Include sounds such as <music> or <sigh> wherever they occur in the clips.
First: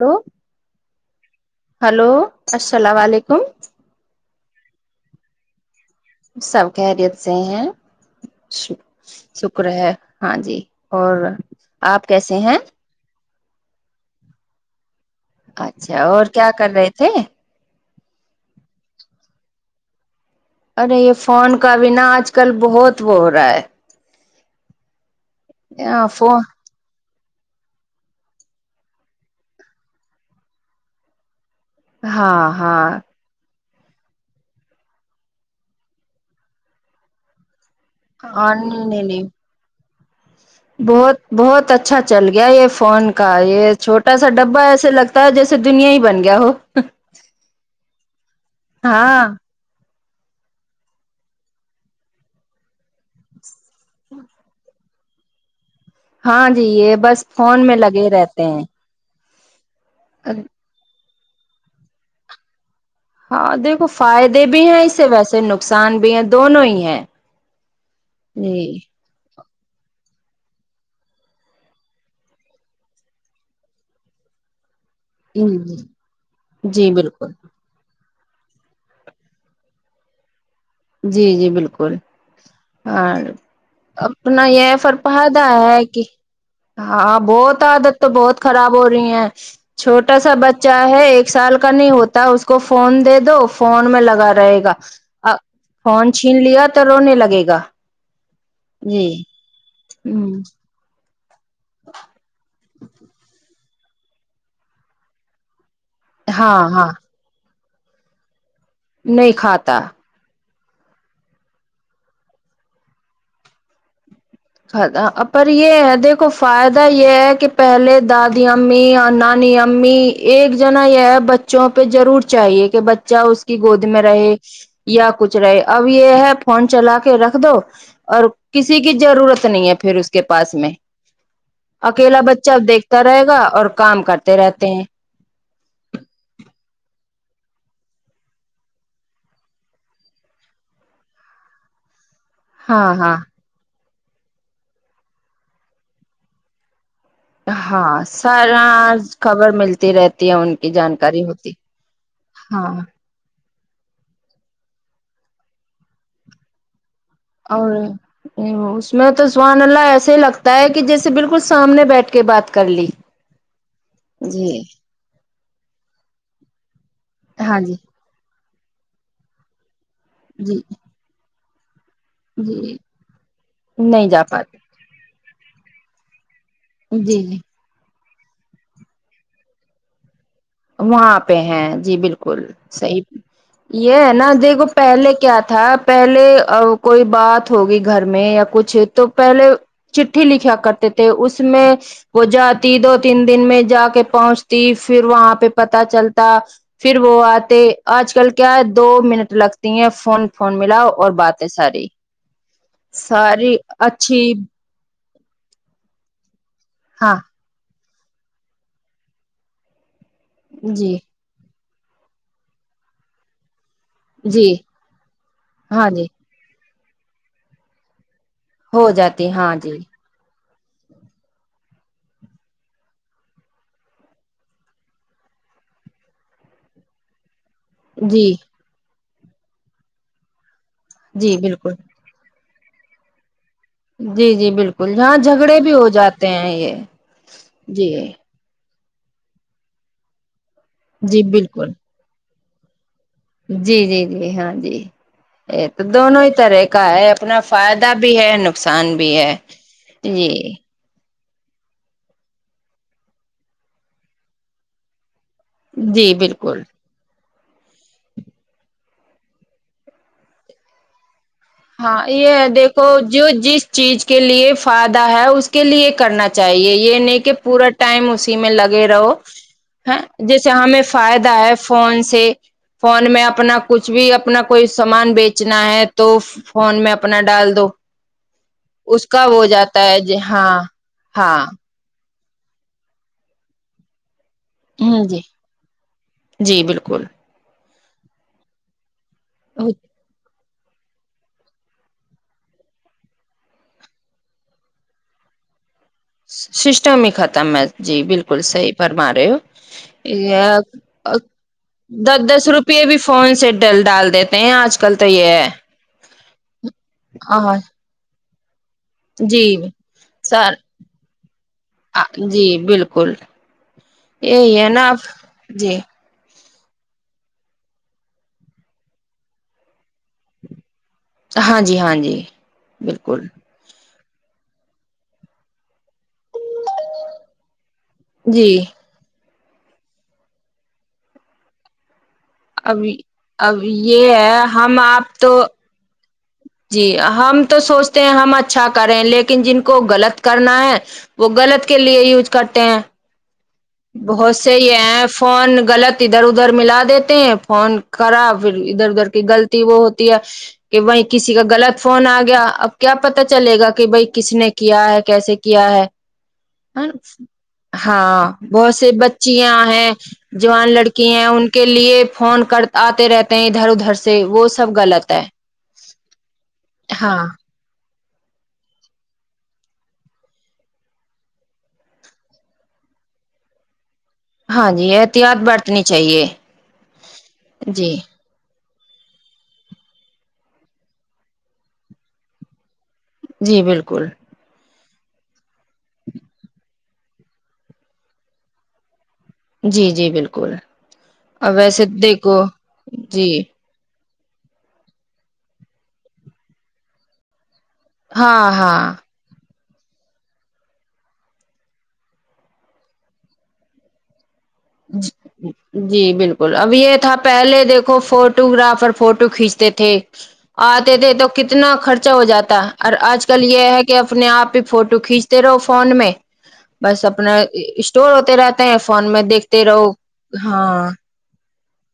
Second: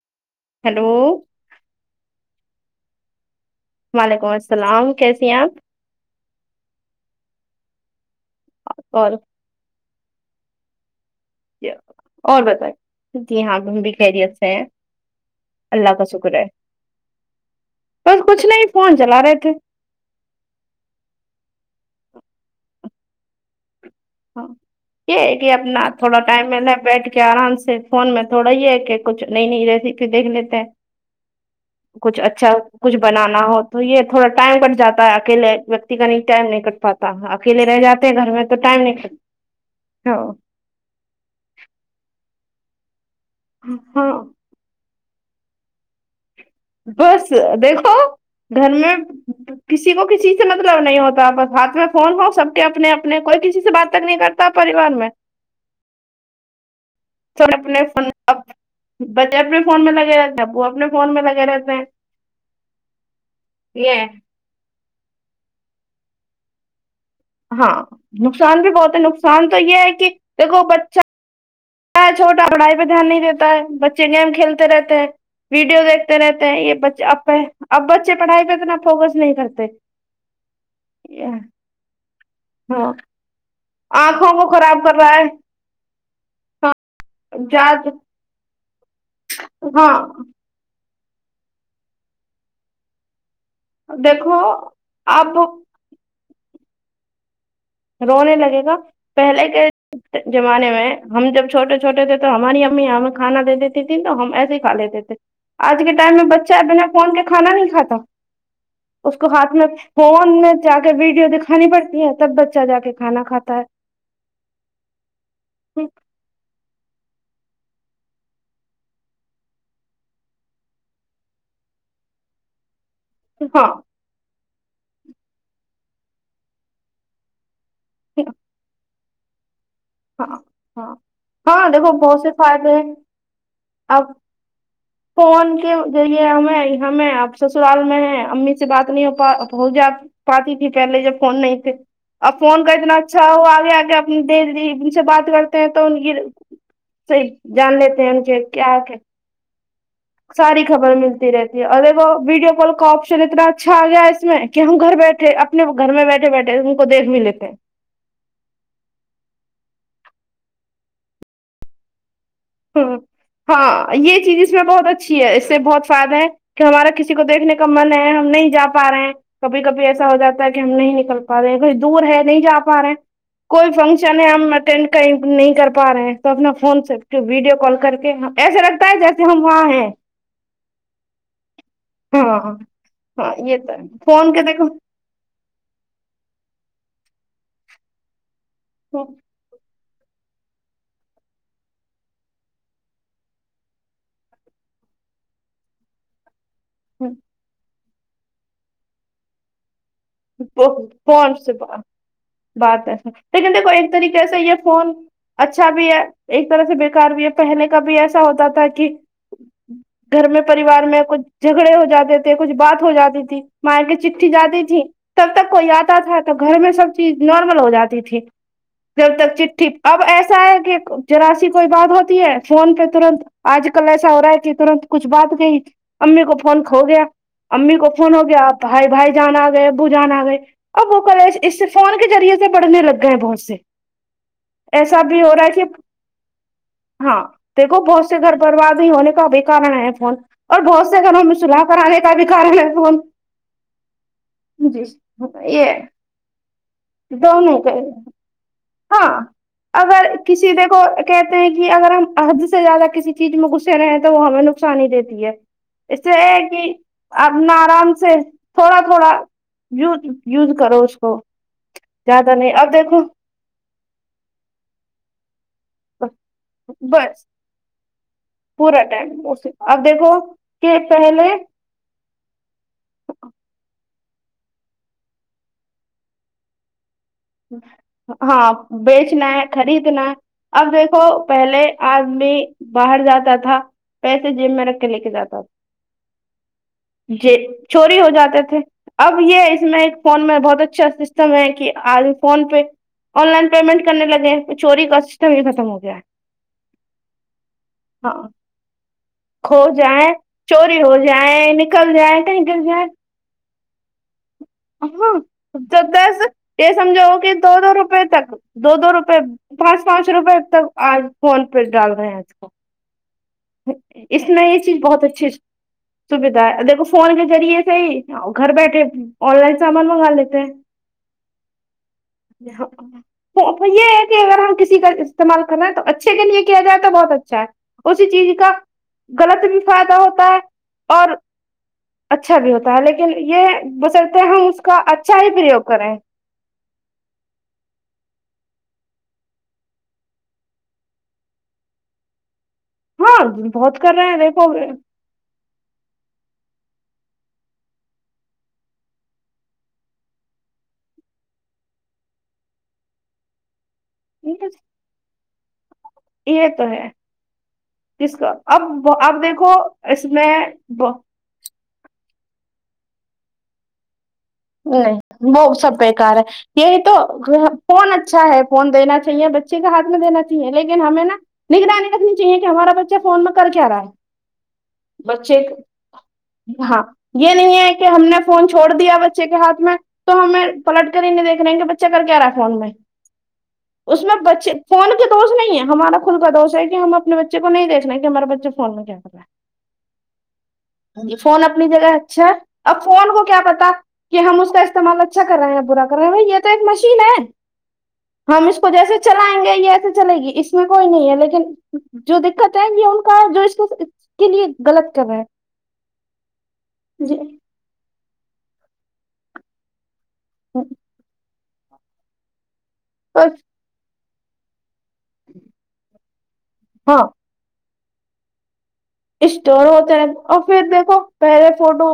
لو hello hello السلام علیکم وعلیکم السلام کیسی ہیں آپ سب خیریت سے ہیں اور شکر ہے ہاں جی اور آپ کیسے اور ہیں بتاے جی ہاں ہم بھی خیریت سے ہے اللہ اچھا کا اور شکر ہے کیا کر رہے تھے بس کچھ نہیں فون چلا رہے تھے ارے یہ فون کا بنا آج کل بہت وہ ہو رہا ہے یہ ہے کہ اپنا ہے تھوڑا فون ٹائم ہے نہ بیٹھ کہ آرام سے فون میں تھوڑا یہ ہے کہ کچھ نئی نئی ریسیپی دیکھ لیتے ہیں کچھ ہاں اچھا ہاں کچھ بنانا ہو تو یہ تھوڑا ٹائم کٹ جاتا ہے اکیل ویکتی کا ن ٹائم نہیں کٹ پاتا اکیلے رہ جات گھر میں تو اور ٹائم نہیں نکل نہیں ہاں بہت بہت اچھا چل گیا یہ فون کا یہ چھوٹا ہاں سا ڈبا ایسے لگ تا ہے جیسے دنیا ہی بن گیا ہو بس دیکھو گھر میں ہاں کسی کو کسی سے مطلب نہیں ہوتا بس ہاتھ میں فون ہو سب کے اپنے اپنے کوئی کسی سے بات تک نہیں کرتا پریوار میں ہاں جی یہ بس سب میں اپنے فون لگے رہتے ہیں بچے اپنے فون میں لگے رہتے ہیں وہ اپنے فون میں لگے رہتے ہیں ہاں دیکھو یہ ہے۔ فائدے بھی ہیں اس سے ویسے نقصان بھی ہے دونوں ہی ہیں ہاں نقصان بھی جی بہت ہے نقصان تو یہ ہے کہ دیکھو بچہ چھوٹا پڑھائی پہ دھیان نہیں دیتا ہے بچے گیم کھیلتے رہتے ہیں جی ویڈیو دیکھتے رہتے ہیں یہ جی بچے اب بالکل اب بچے پڑھائی پہ اتنا فوکس نہیں کرتے جی جی بالکل ہاں اور آنکھوں اپنا کو یہ خراب کر رہا فرپادا ہے کہ ہاں بہت زیادہ عادت تو بہت خراب ہو رہی ہے چھوٹا سا ہاں بچ چہ ہے ایک سال کا نہیں ہوتا اس کو فون دے دو فون میں لگا دیکھو رہے گا آپ فون چھین لیا تو رونے لگے گا رونے لگے گا جی ہ پہلے کے زمانے میں ہم جب چھوٹے چھوٹے تھے تو ہماری امی ہمیں کھانا دے دیتی تھی تو ہم ایسے ہی کھا لیتے تھے آج کے ٹائم میں ہاں بچہ بنا ہاں فون کے کھا نہیں کھاتا اس کو نہیں ہاتھ میں کھاتا فون میں جا کے ویڈیو دکھانی پڑتی ہے تب ب چہ جا کے کھا کاتا ہے خ پر یہ دیکھ کو فائدہ یہ ہے کہ پہلے دادی امی اور نانی امی ایک جنا یہ بچ چوں پہ ضرور چاہیے کہ بچے چہ اس کی ہاں گود میں رہے یا کچھ رہے اب یہ ہے فون چلا کے رکھ دو اور کسی کی ضرورت نہیں ہے پھر اس کے ہاں پاس میں ہاں ہاں دیکھو بہت اکیلا سے بچہ اب فائدے ہیں دیکھتا رہے گا اور کام اب کرتے رہتے ہیں فون کے ذریعے ہمیں ہمیں اب سسرال میں ہے امی سے بات نہیں ہو پا پہنچ جاتی پاتی تھی پہلے جب فون نہیں تھے ا فون کر ہاں اتنا ہاں اچھا ہو آگے آگ اپنی د ان سے بات کرتے ہیں تو ان کی صحیح جان لیتے ہاں ہیں ان کے سارا کیا کیا خبر ملتی رہتی ہے ان ساری کی خبر جانکاری ملتی ہوتی رہتی ہے اور دیکو ویڈیو کال ہاں کا اپ شن اتنا اچھا آ گیا اس میں کہ ہم گھر بیٹھے اپنے گھر میں بیٹھے بیٹھے ان کو دیکھ ملے <unintelligible> اس میں تو سبحان اللہ ایسے ہی لگتا ہے کہ جیسے بالکل سامنے بیٹھ کے بات ہلی ہوں ہاں یہ چیز اس میں بہت اچھی ہے اس سے بہت فائدہ ہے کہ ہمارا کسی کو دیکھنے ہاں کا جی من ہے ہم نہیں جا پا رہے ہیں کبھی کبھی ایسا ہو جاتا ہے جی کہ ہم نہیں نکل پا رہے ہیں کہیں دور ہے نہیں جا جی پا رہے ہیں کوئی نہیں فنکشن جا ہے ہم پاتے اٹینڈ کئیں نہیں کر پا رہے ہیں تو اپنا فون سے جی جی ویڈیو کال کر کے ایسا لگتا ہے جیسے ہم وہاں ہیں وہاں پہ ہیں جی ہاں بالکل صحیح ہاں تو یہ ہے نا فون کے دیکھو پہلے کیا تھا پہلے ا کوئی بات ہوگئی گھر میں یا کچھ تو پہلے چٹھی لکھیا کرتے تھے اس میں وہ جاتی دو تین دن میں جا کے پہچتی پھر وہاں پہ پتا چلتا پھر وہ آتے آج کل کیا ہے دو منٹ لگتی ہیں فون فون پو ملاؤ اور پہنچ باتیں سے باہر ساری بات ہے لیکن ساری دیکھو ایک طریقے اچھی سے یہ فون اچھا بھی ہے ایک طرح سے بیکار ہاں بھی ہے پہلے کبھی ایسا ہوتا تھا کہ گھر میں پریوار جی میں کچھ جھگڑے ہو جاتے تھے کچھ بات ہو جاتی تھی مار کے چٹھی جی جاتی تھی تب تک کوئی ہاں آتا جی تھا تو گھر میں سب چیز نارمل ہو جاتی تھی ہو جب جاتی تک ہاں چٹھی جی اب ایسا ہے کہ ذرا سی کوئی بات ہوتی ہے فون پہ ترنت آج کل ایسا ہو رہا ہے کہ ترنت کچھ بات کہی امی کو فون کھو گیا امی کو فون ہو جی گیا بھائی بھائی جان آ گئے ابو جان آ گئے اب وہ کرے جی اس سے بالکل فون کے ذریعے سے پڑھنے لگئے ہے بہت سے جی جی بالکل ایسا ہاں بھی ہو رہا ہے جھگڑے کہ بھی ہو جاتے ہیں یہ ہاں دیکھو جی بہت سے گھر بربادی ہونے کا بھی کارن ہے فون اور بہت سے جی گھروں میں صلح بالکل کرانے کا بھی کارن ہے فون جی جی جی ہاں جی یہ تو دونوں ہی طرح کا ہے اپنا دونوں کے فائدہ بھی ہے ن قصان ہاں بھی ہے اگر جی کسی دیکھو کہتے ہیں کہ اگر ہم حد سے زیادہ کسی چیز میں گھسے رہے تو وہ ہمیں نقصان ہی دیتی ہے اس سے جی یہ ہے بالکل کہ اپنا آرام سے تھوڑا تھوڑا یوز یوز کرو اس کو ہاں یہ زیادہ ہے نہیں اب دیکھو جو جس چیز کے لیے فائدہ ہے اس کے لیے کرنا چاہیے یہ نہیں بس کہ پورا ٹائم اسی میں پورا لگے ٹائم رہو اب دیکھو ہن جیسے کہ ہمیں پہلے فائدہ ہے فون سے فون میں اپنا کچھ بھی اپنا کوئی سامان بیچنا ہے تو فون میں اپنا ڈال دو ہاں اس کا بیچنا ہے ہو جاتا ہے خریدنا جی ہاں اب دیکھو ہاں پہلے آدمی باہر جاتا تھا پیسے جیب میں رکھ کے لے ہ کے جی جاتا تھا جی بالکل جے چوری ہو جاتے تھے اب یہ اس میں ایک فون میں بہت اچھا سسٹم ہے کہ آج فون پے آن لائن پیمنٹ کرنے لگے ہیں تو چوری کا سسٹم ہی ختم ہو گیا ہے سسٹم ہی ختم ہے جی ہاں بالکل صحیح فرما رہے ہو کھو جائیں یا چوری ہو اب جائیں نکل دس جائیں کہیں دس گر روپے جائیں بھی فون سے ڈ ڈال دے ہاں تو دس یہ سمجھاؤ کہ دو ہاں دو روپے تک دو دو رو پے جی پانچ پانچ روپے سر تک آج فون پہ ڈال رہے ہیں آج جی تو بالکل اس میں یہ یہی ہے چیز نا بہت آپ اچھی چ جی سویدھا ہے دیکھو فون کے ذریعے سے ہی گھر بیٹھے آن لائن سامان منگالے ہاں جی ہاں جی <unintelligible> بالکل وہ یہ ہے کہ اگر ہم کسی کا استعمال کریں ہیں تو اچھے کے لیے کیا جائے تو بہت اچھا ہے چیز کا جی غلط بھی فائدہ ہوتا ہے اور اچھا بھی ہوتا اب ہے لیکن یہ اب بسلتے ہے ہم اس کا اچھا آپ ہی تو پرریوگ کریں جی ہم تو سوچتے ہیں ہم اچھا کریں لیکن جن کو غلط کرنا ہے وہ غلط کے لیے یوز کرتے ہیں ہاں بہت کر رہے ہیں بہت سے دیکھو یہ ایپس فون غلط ادھر ادھر ملا دیتے ہیں فون خراب پھر ادھر ادھر کی غلطی وہ ہوتی ہے کہ بھائی کسی کا غلط فون آ گیا اب کیا پتا چلے گا کہ بھائی کس نے کیا ہے کیسے کیا ہے یہ تو ہے جس ہاں کا بہت اب سے آپ دیکھو بچیاں ہیں اس جوان میں لڑکی ہیں ان کے لیے فون کر آتے رہتے ہیں ادھر ادھر سے وہ س نہیں وہ سب بیکار ہے یہی تو ہاں فون اچھا ہے فون دینا چاہیے بچے کا ہاتھ میں دینا چاہیے لیکن ہمیں نا نگرانی رکھنی چاہیے کہ ہمارا بچہ فون میں کر کے رہا ہے ہاں جی بچے احتیاط برتنی چاہیے ہاں یہ نہیں ہے کہ جی ہم نے فون چھوڑ دیا بچے کے ہاتھ میں تو ہمیں پلٹ کر ہی نہیں دیکھ رہے ہیں کہ بچہ کر کیا رہا ہے فون میں جی اس بالکل میں بچے فون کے دوش نہیں ہے ہمارا خود کا دوش ہے کہ ہم اپنے بچ چے کو نہیں دیکنا کہ ہمارا بچہ فون میں کیا کر رہ جی جی بالکل ہے ج فون اور اپنی ویسے جگہ اچھا ہے دیکھو اب فون کو جی کیا پتا کہ ہم اس کا استعمال اچھا کر رہے ہیں برا کر رہے ہیں بھائی یہ تو ایک مشین ہے ہم ہاں اس کو ہاں جیسے چلائیں گے یہ بھی چلے گی اس میں کوئی نہیں ہے لیکن جو دقت آئیں گی ان کا جو اس کے لیے غلط کر رہا ہے جی بالکل اب یہ تھا جی پہلے دیک کھو فوٹو گرافر فوٹو کھینچتے تھے آتے تھے تو کتنا خرچا ہو جاتا اور آج کل یہ ہے کہ اپنے آپ ہی فوٹو کھینچتے رہو فون میں ہاں بس اپنا اسٹور ہوتے رہتے ہیں فون میں دیکھ اور ہوتے ہیں اور پھر دیکھو پہلے فوٹو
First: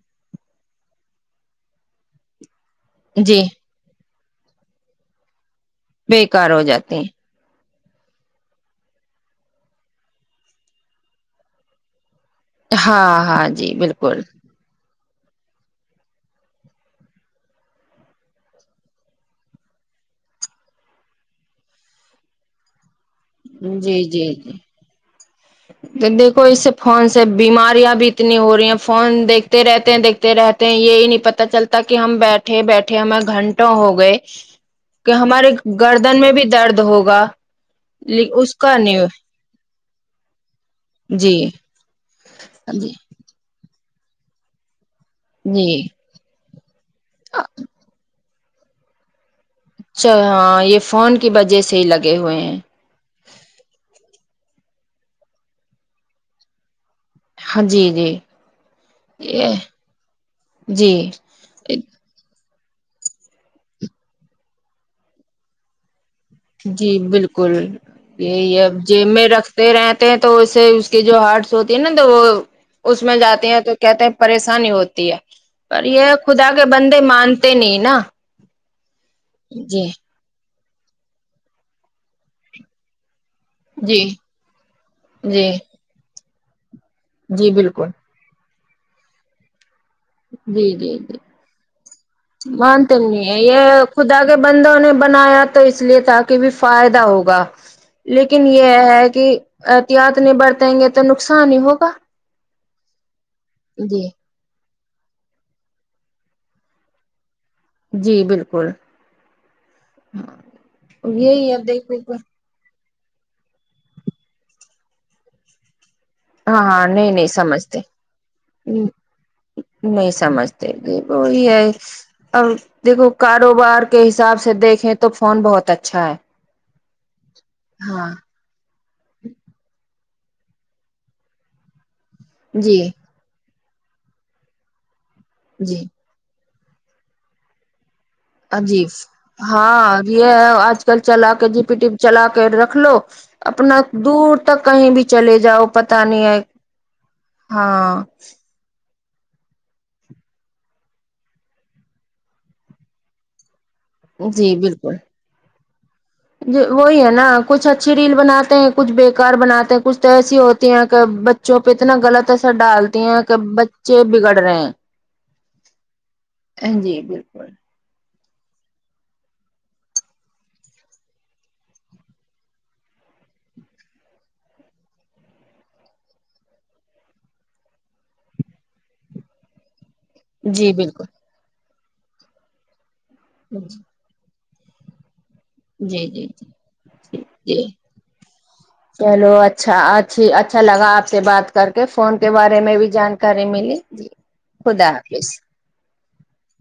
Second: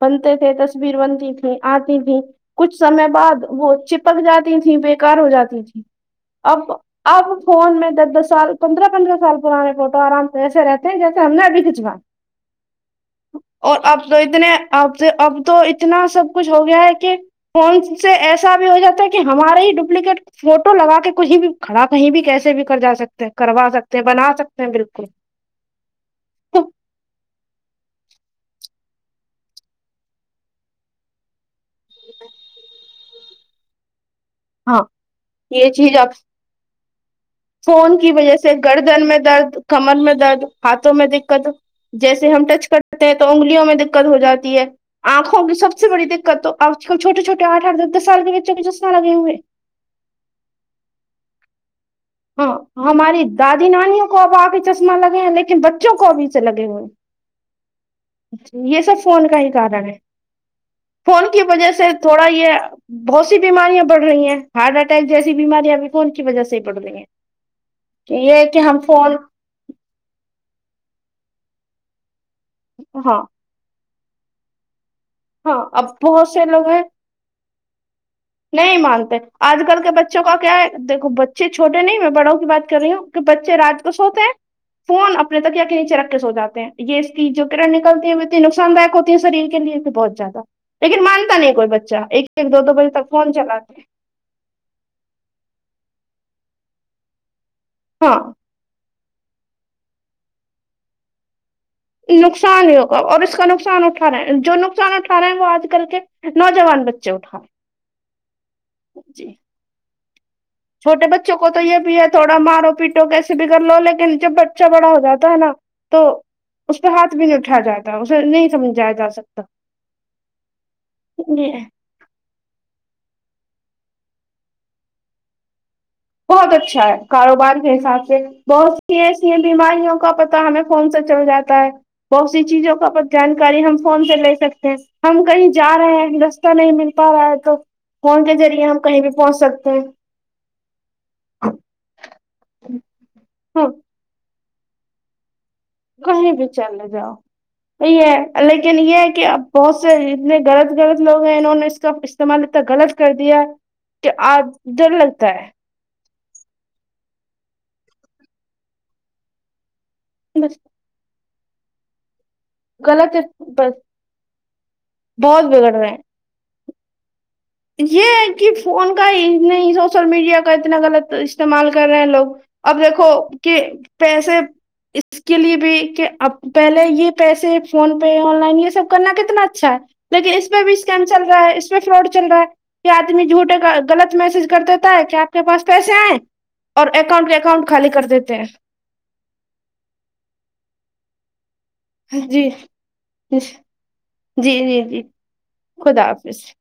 بنتے تھے تصویر بنتی تھی آتی تی کچھ سمے جی بعد وہ چپک جاتی تھیں بیکار ہو جاتی تھیں بیکار ہو اب جاتے ہیں اب فون میں دس دس سال پندرہ پندرہ سال پرانے فوٹو آرام سے ایسے رہتے ہیں جیسے کم بھییکچوا ہاں ہاں جی بالکل اتنے اب اب تو اتنا سب کچھ ہو گیا ہے کی فون سے ایسا بھی ہو جاتا ہے کہ ہمارے ہی ڈپلیکیٹ فوٹو لگا کے کہیں بھی کھڑا کہیں بھی کیسے بھی کر جا سکتے ہیں کروا سکتے ہیں بنا سکتے ہیں بالکل کہ دیکھو اس سے فون سے بیماریاں بھی اتنی ہو رہی ہیں فون دیکھتے رہتے ہیں دیکھتے رہتے ہیں یہی نہیں پتا چلتا کہ ہم بیٹھے بیٹھ ٹھے ہمیں گھنٹوں ہو گئے ہاں کہ ہمارے یہ چیز اب گردن میں بھی درد ہوگا فون کی وجہ سے اس کا گردن نہیں میں درد کمر میں درد ہاتھوں میں جی دقت جیسے ہم ٹچ جی کرتے ہیں تو انگلیوں میں دقت ہو جاتی ہے آنکھوں کی جی سب سے بڑی دقت تو اور چھوٹے چھٹے آٹھ آٹھ دس دس سال بھی <unintelligible> اچھا ہاں یہ فون کے وجہ سے ہی لگے ہوئے ہاں ہیں ہماری دادی نانیوں کو اب آ کے چشمہ لگے ہیں لیکن بچوں کو ابھی سے لگے ہوئے ہیں ہاں جی جی یہ سب فون کا ہی یہ کارن ہے فون کی وجہ جی سے تھوڑا یہ بہت سی بیماریاں بڑھ رہی ہیں ہارٹ اٹیک جیسی بیماریاں بھی فون کی وجہ سے ہی بڑھ جی رہی بالکل ہیں یہ ہے یہی کہ ہےاب ہم جیب فون میں رکھ تے رہتے ہیں تو اسے اس کی جو ہارٹس ہوتی ہے نہ تو وہ اس میں ہاں جاتے ہیں تو کہتے ہیں پریشانی ہوتی ہے ہاں پر اب یہ بہت سے خدا کے لوگ ہیں بندے مانتے نہیں نا نہیں مانتے آج کل جی کے بچوں کا کیا ہے دیکھوں بچے چھوٹے نہیں میں بڑوں کی بات کر رہی ہوں کہ بچے رات کو جی سوتے ہیں فون اپنے جی تکیے کے نیچے رکھ کے سو جاتے ہیں یہ اس کی جو جی کرا بالکل نکلتی ہے کی نقصان دایک ہوتی ہے شریر کے لیے بھی بہت جاتا جی جی لیکن جی مانتا نہیں کوئی بچہ ایک ایک دو دو بجے مانتے تک نہیں فون ہے چلاتے ہیں۔ یہ خدا کے بندوں نے بنایا تو اس لیے بھی تاکہ فائدہ ہوگا ہاں لیکن یہ ہے کی احتیاط نہیں برتیں گے تو نقصان ہی ہوگا نقصان ہی ہوگا اور اس کا نقصان جی اٹھا رہے ہیں جو نقصان اٹھا رہے ہیں وہ آج کل کے نوجوان بچے اٹھاے ہیں جی بالکل جی چھوٹے بچوں کو یہی تو اب یہ بھی ہے دیکھو تھوڑا مارو پیٹ ٹوں کیسے بھی کر لو لیکن جب بچہ بڑا ہو جاتا ہے نا تو ہاں اس ہاں پہ ہاتھ بھی نہیں اٹھا سمجھتے جاتا اسے نہیں سمجھایا جا سکتا نہیں یہ <unintelligible> اب دیکھو کاروبار کے حساب سے دیکھیں تو فون بہت اچ بہت اچھا ہے کاروبار کے حساب ہاں سے بہت یہ اسلئے بیماریوں کا پتا ہمیں فون سے چل جاتا ہے بہت سی چیزوں جی کا پت جانکاری ہم فون سے لے سکتے ہیں ہم کہیں جا جی رہے ہیں رستہ نہیں مل پا رہا ہے تو فون کے ذریعے ہم جی کہیں بھی پہنچ سکتے ہیں ہاں یہ آج کل چلا کے جی پی ٹی چلا کے رکھ لو ہ اپنا دور تک کہیں بھی چلے جاؤ پتا نہیں کہیں ہے بھی چل جاؤ ہاں ہے لیکن یہ کہ اب بہت سے اتنے غلط غلط لوگ ہیں نے انہونے اس کا استعمال اتنا غلط کر دیا کہ آب جی بالکل ڈر لگتا ہے وہی ہے نہ کچھ اچھی ریل بناتے ہیں کچھ بیکار بناتے ہیں کچھ تو ایسی بس ہوتی ہیں تو بچوں پہ اتنا غلط تو سا ڈالتی غلط ہیں ہے کہ بس بچے بگڑ رہے ہیں بہت بگڑ رہے ہیں ہاں جی بالکل یہ ہے کی فون کا ہی نہیں سوشل میڈیا کا اتنا غلط استعمال کر رہے ہیں لوگ اب دیکھو کہ پیسے اس کے لیے بھی کہ اب پہلے یہ پیسے فون پے آن لائن یہ سب کرنا کتنا اچھا ہے لیکن اس پہ جی بھی اسکیم بالکل چل رہا ہے اس پہ فراڈ چل رہا ہے کہ آدمی جھوٹے کا غلط میسج کر دیتا ہے کہ آپ کے پاس پیسے جی جی آے ہے جی اور جی اکاؤنٹ کے جی اکاؤنٹ خالی کر دیتے ہیں چلو اچھا اچھی اچھا لگا آپ سے بات کر کے فون کے جی بارے میں بھی جانکاری ملی جی جی خدا جی حافظ خدا حافظ